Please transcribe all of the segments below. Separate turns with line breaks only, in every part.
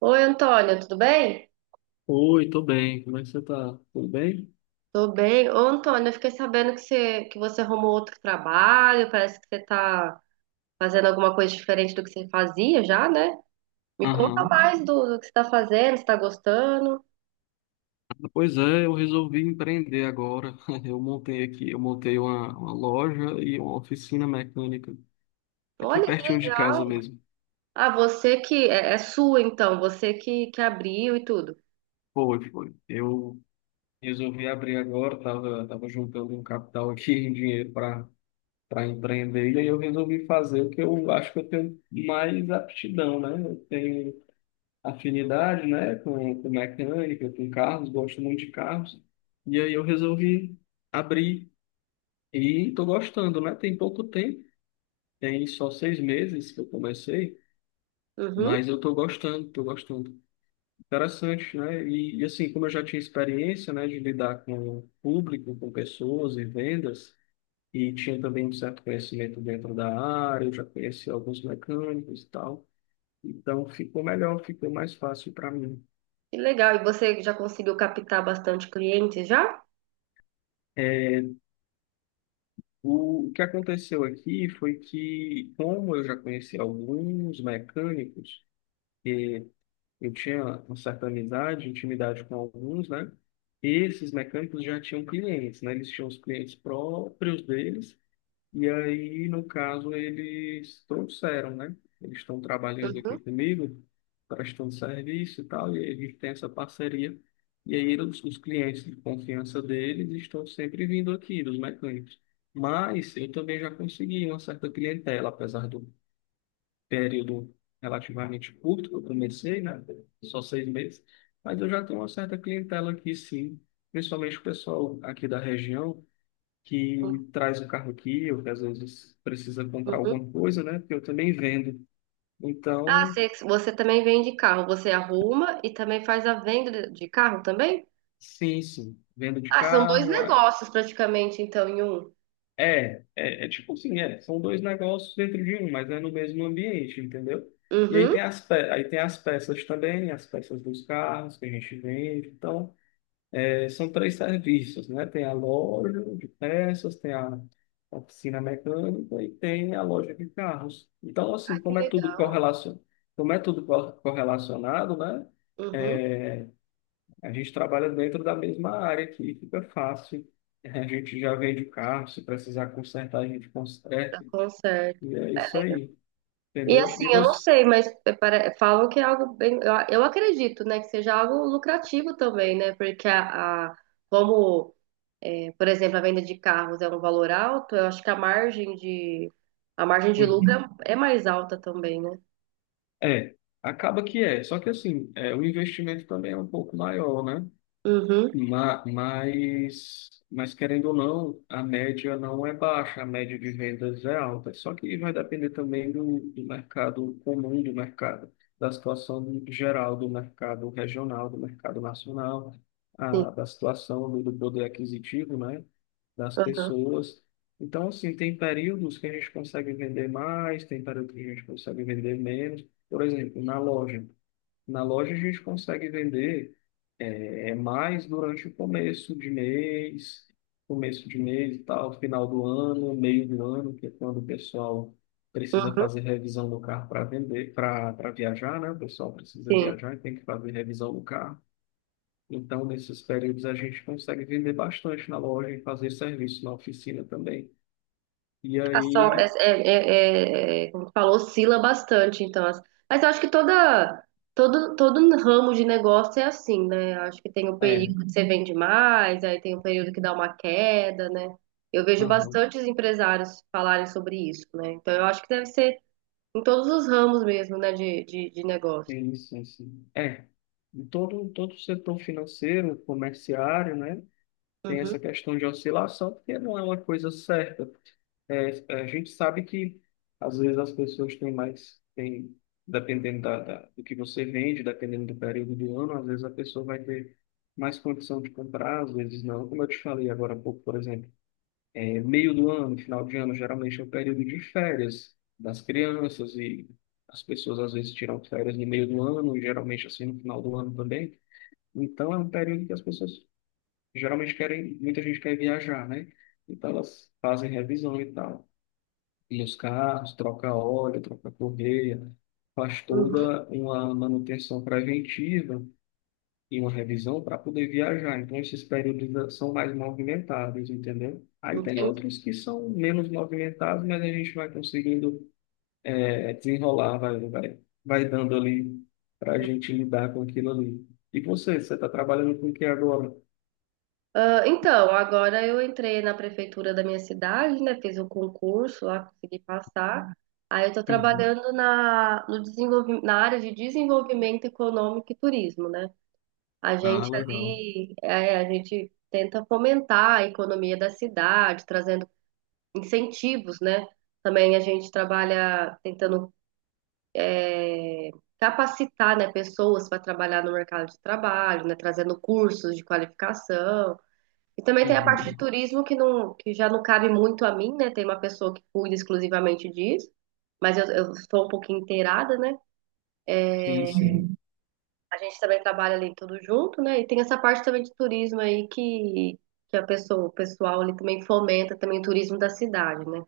Oi, Antônia, tudo bem?
Oi, tô bem. Como é que você tá? Tudo bem?
Tô bem. Ô, Antônia, eu fiquei sabendo que você arrumou outro trabalho, parece que você tá fazendo alguma coisa diferente do que você fazia já, né? Me conta
Aham.
mais do que você tá fazendo, se tá gostando.
Pois é, eu resolvi empreender agora. Eu montei uma loja e uma oficina mecânica aqui
Olha que
pertinho de casa
legal.
mesmo.
Ah, você que é sua então, você que abriu e tudo.
Foi, foi. Eu resolvi abrir agora, tava juntando um capital aqui, um dinheiro para empreender, e aí eu resolvi fazer o que eu acho que eu tenho mais aptidão, né? Eu tenho afinidade, né, com mecânica, com carros, gosto muito de carros. E aí eu resolvi abrir e tô gostando, né? Tem pouco tempo, tem só 6 meses que eu comecei,
Uhum,
mas eu tô gostando, tô gostando. Interessante, né? E assim, como eu já tinha experiência, né, de lidar com o público, com pessoas e vendas, e tinha também um certo conhecimento dentro da área, eu já conheci alguns mecânicos e tal. Então ficou melhor, ficou mais fácil para mim.
que legal. E você já conseguiu captar bastante clientes já?
É, O que aconteceu aqui foi que, como eu já conheci alguns mecânicos, eu tinha uma certa amizade, intimidade com alguns, né? Esses mecânicos já tinham clientes, né? Eles tinham os clientes próprios deles e aí, no caso, eles trouxeram, né? Eles estão trabalhando aqui
Uhum.
comigo, prestando serviço e tal, e a gente tem essa parceria. E aí, os clientes de confiança deles estão sempre vindo aqui, dos mecânicos. Mas eu também já consegui uma certa clientela, apesar do período relativamente curto que eu comecei, né? Só seis meses. Mas eu já tenho uma certa clientela aqui, sim. Principalmente o pessoal aqui da região que traz o carro aqui, ou que às vezes precisa comprar
Uhum.
alguma coisa, né? Porque eu também vendo.
Ah,
Então,
você também vende carro, você arruma e também faz a venda de carro também?
sim, sim, vendo de
Ah, são dois
carro. É,
negócios praticamente, então, em um.
é, é é tipo assim, é, são dois negócios dentro de um, mas é no mesmo ambiente, entendeu? E aí
Uhum.
tem as peças também, as peças dos carros que a gente vende. Então, são três serviços, né? Tem a loja de peças, tem a oficina mecânica e tem a loja de carros. Então,
Ah,
assim,
que
como é tudo
legal.
correlacionado, como é tudo cor- correlacionado, né?
Uhum.
É, a gente trabalha dentro da mesma área aqui, fica fácil. A gente já vende o carro, se precisar consertar, a gente
Dá
conserta.
conserto.
E é isso aí,
E
entendeu?
assim,
E
eu não
você?
sei, mas falam que é algo bem. Eu acredito, né, que seja algo lucrativo também, né? Porque como, por exemplo, a venda de carros é um valor alto, eu acho que a margem de lucro
Uhum.
é mais alta também, né?
É, acaba que é. Só que assim, é, o investimento também é um pouco maior, né?
Uhum,
Mas querendo ou não, a média não é baixa, a média de vendas é alta. Só que vai depender também do mercado comum do mercado, da situação geral do mercado regional, do mercado nacional,
sim.
da situação do poder aquisitivo, né, das
Uhum,
pessoas. Então, assim, tem períodos que a gente consegue vender mais, tem períodos que a gente consegue vender menos. Por exemplo, na loja. Na loja a gente consegue vender é mais durante o começo de mês e tal, final do ano, meio do ano, que é quando o pessoal precisa
uhum,
fazer revisão do carro para vender, para viajar, né? O pessoal precisa
sim.
viajar e tem que fazer revisão do carro. Então, nesses períodos a gente consegue vender bastante na loja e fazer serviço na oficina também. E
A só,
aí,
como tu falou, oscila bastante, então. Mas eu acho que todo ramo de negócio é assim, né? Eu acho que tem o
é,
período que você vende mais, aí tem o período que dá uma queda, né? Eu vejo
aham.
bastantes empresários falarem sobre isso, né? Então eu acho que deve ser em todos os ramos mesmo, né, de negócio.
Sim, sim, sim. É, em todo setor financeiro, comerciário, né, tem
Uhum,
essa questão de oscilação, porque não é uma coisa certa. A gente sabe que, às vezes, as pessoas têm mais, têm, dependendo da, do que você vende, dependendo do período do ano, às vezes a pessoa vai ter mais condição de comprar, às vezes não. Como eu te falei agora há pouco, por exemplo. É meio do ano, final de ano, geralmente é o período de férias das crianças e as pessoas às vezes tiram férias no meio do ano, e geralmente assim no final do ano também. Então é um período que as pessoas geralmente querem, muita gente quer viajar, né? Então elas fazem revisão e tal. E os carros, troca óleo, troca correia, faz
uhum,
toda uma manutenção preventiva e uma revisão para poder viajar. Então, esses períodos são mais movimentados, entendeu? Aí tem
entendi.
outros que são menos movimentados, mas a gente vai conseguindo é, desenrolar, vai dando ali para a gente lidar com aquilo ali. E você, você está trabalhando com o que agora?
Ah, então, agora eu entrei na prefeitura da minha cidade, né? Fiz o concurso lá, consegui passar. Aí eu estou
Uhum.
trabalhando na, no desenvolvi- na área de desenvolvimento econômico e turismo, né? A
Ah,
gente
legal.
ali, a gente tenta fomentar a economia da cidade, trazendo incentivos, né? Também a gente trabalha tentando é, capacitar, né, pessoas para trabalhar no mercado de trabalho, né? Trazendo cursos de qualificação. E também tem a parte de
Uhum.
turismo que não, que já não cabe muito a mim, né? Tem uma pessoa que cuida exclusivamente disso, mas eu sou um pouquinho inteirada, né?
Sim, sim,
A gente também trabalha ali tudo junto, né? E tem essa parte também de turismo aí que o pessoal ali também fomenta também o turismo da cidade, né?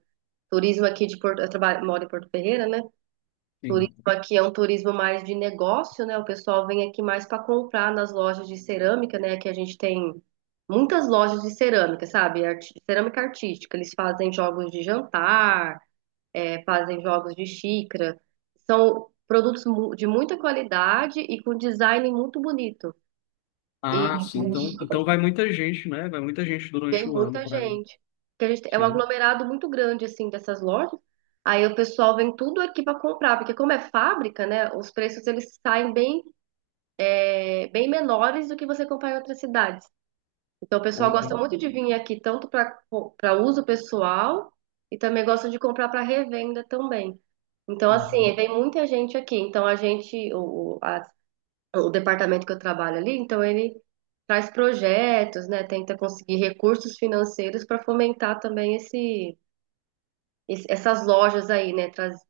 Turismo aqui de Porto, eu trabalho, moro em Porto Ferreira, né? Turismo
sim.
aqui é um turismo mais de negócio, né? O pessoal vem aqui mais para comprar nas lojas de cerâmica, né? Que a gente tem muitas lojas de cerâmica, sabe? Cerâmica artística. Eles fazem jogos de jantar, fazem jogos de xícara. São produtos de muita qualidade e com design muito bonito. E
Ah, sim. Então, então vai muita gente, né? Vai muita gente
vem
durante o ano
muita
para ali.
gente. Porque a gente é um
Sim.
aglomerado muito grande, assim, dessas lojas. Aí o pessoal vem tudo aqui para comprar, porque como é fábrica, né? Os preços eles saem bem menores do que você comprar em outras cidades. Então, o pessoal
Uma
gosta
con-
muito de vir aqui, tanto para uso pessoal e também gosta de comprar para revenda também. Então, assim,
Uhum.
vem muita gente aqui. Então, a gente, o, a- o departamento que eu trabalho ali, então ele traz projetos, né? Tenta conseguir recursos financeiros para fomentar também essas lojas aí, né?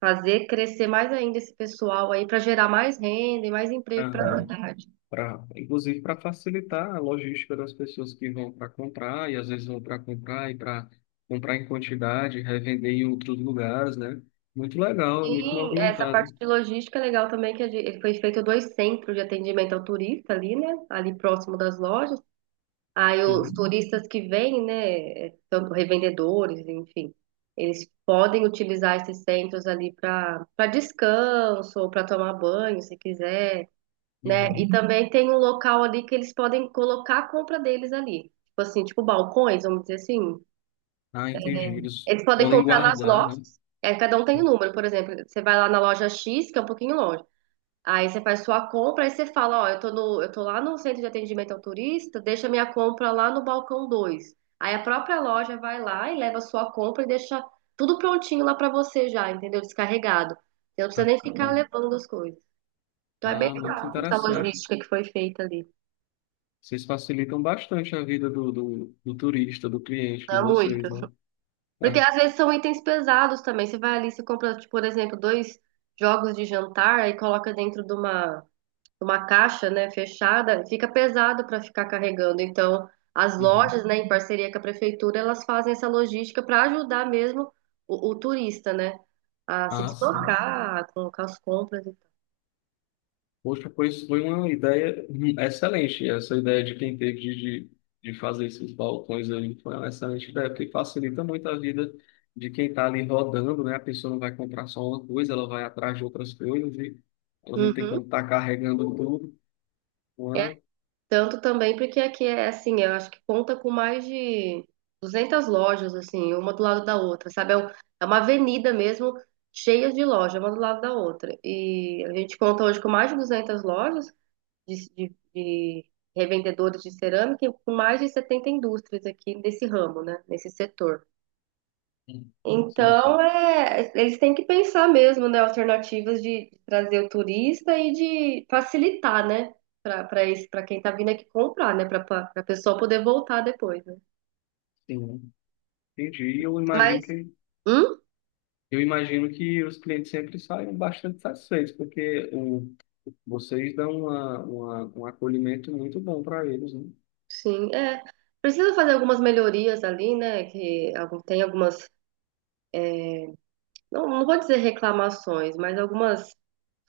Fazer crescer mais ainda esse pessoal aí para gerar mais renda e mais emprego para a
Aham.
cidade.
Pra, inclusive para facilitar a logística das pessoas que vão para comprar e às vezes vão para comprar e para comprar em quantidade, revender em outros lugares, né? Muito legal, muito
Sim, essa parte
movimentado.
de logística é legal também, que foi feito dois centros de atendimento ao turista ali, né? Ali próximo das lojas. Aí os
Sim.
turistas que vêm, né? Tanto revendedores, enfim, eles podem utilizar esses centros ali para descanso ou para tomar banho, se quiser, né? E
Uhum.
também tem um local ali que eles podem colocar a compra deles ali. Tipo assim, tipo balcões, vamos dizer assim.
Ah, entendi. Eles
Eles podem
podem
comprar nas
guardar, né?
lojas. É, cada um tem um número, por exemplo, você vai lá na loja X, que é um pouquinho longe. Aí você faz sua compra, aí você fala, ó, eu tô no, eu tô lá no centro de atendimento ao turista, deixa minha compra lá no balcão 2. Aí a própria loja vai lá e leva a sua compra e deixa tudo prontinho lá pra você já, entendeu? Descarregado. Você não
Ah,
precisa nem ficar
tá.
levando as coisas. Então é bem
Ah, muito
legal essa
interessante.
logística que foi feita ali.
Vocês facilitam bastante a vida do turista, do cliente
Não
de
é muito.
vocês, né?
Porque
Ah,
às vezes são itens pesados também. Você vai ali, você compra, tipo, por exemplo, dois jogos de jantar e coloca dentro de uma caixa, né, fechada, fica pesado para ficar carregando. Então, as
uhum.
lojas, né, em parceria com a prefeitura, elas fazem essa logística para ajudar mesmo o turista, né, a se
Ah, sim.
deslocar, a colocar as compras e tal.
Poxa, pois foi uma ideia excelente. Essa ideia de quem teve de, de fazer esses balcões ali foi uma excelente ideia, porque facilita muito a vida de quem está ali rodando, né? A pessoa não vai comprar só uma coisa, ela vai atrás de outras coisas e ela não tem
Uhum.
como estar carregando tudo.
É,
Uma...
tanto também porque aqui é assim, eu acho que conta com mais de 200 lojas, assim, uma do lado da outra, sabe? É uma avenida mesmo cheia de lojas, uma do lado da outra. E a gente conta hoje com mais de 200 lojas, de revendedores de cerâmica e com mais de 70 indústrias aqui nesse ramo, né? Nesse setor.
Sim, sim,
Então,
sim.
é, eles têm que pensar mesmo, né? Alternativas de trazer o turista e de facilitar, né? Para esse, para quem tá vindo aqui comprar, né? Para a pessoa poder voltar depois, né?
Né? Entendi. E
Mas, hum?
eu imagino que os clientes sempre saem bastante satisfeitos, porque o, vocês dão uma, um acolhimento muito bom para eles, né?
Sim, é. Precisa fazer algumas melhorias ali, né? Que tem algumas, não, não vou dizer reclamações, mas algumas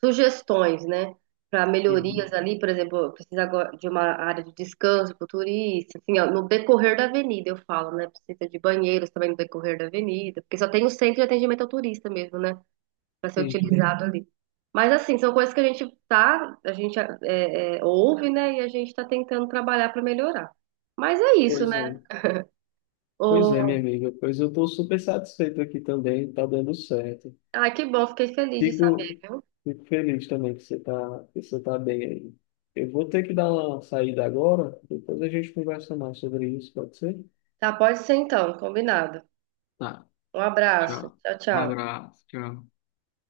sugestões, né? Para melhorias
Uhum.
ali, por exemplo, precisa agora de uma área de descanso para o turista, assim, ó, no decorrer da avenida, eu falo, né? Precisa de banheiros também no decorrer da avenida, porque só tem o centro de atendimento ao turista mesmo, né? Para ser
Entendi.
utilizado Uhum. ali. Mas, assim, são coisas que a gente tá, a gente ouve, né? E a gente está tentando trabalhar para melhorar. Mas é isso,
Pois é,
né?
pois é,
O...
minha amiga. Pois eu estou super satisfeito aqui também, tá dando certo.
Ah, que bom, fiquei feliz de saber,
Fico,
viu?
fico feliz também que você tá bem aí. Eu vou ter que dar uma saída agora, depois a gente conversa mais sobre isso, pode ser?
Tá, pode ser então, combinado.
Tá,
Um abraço.
tchau.
Tchau,
Um
tchau.
abraço, tchau.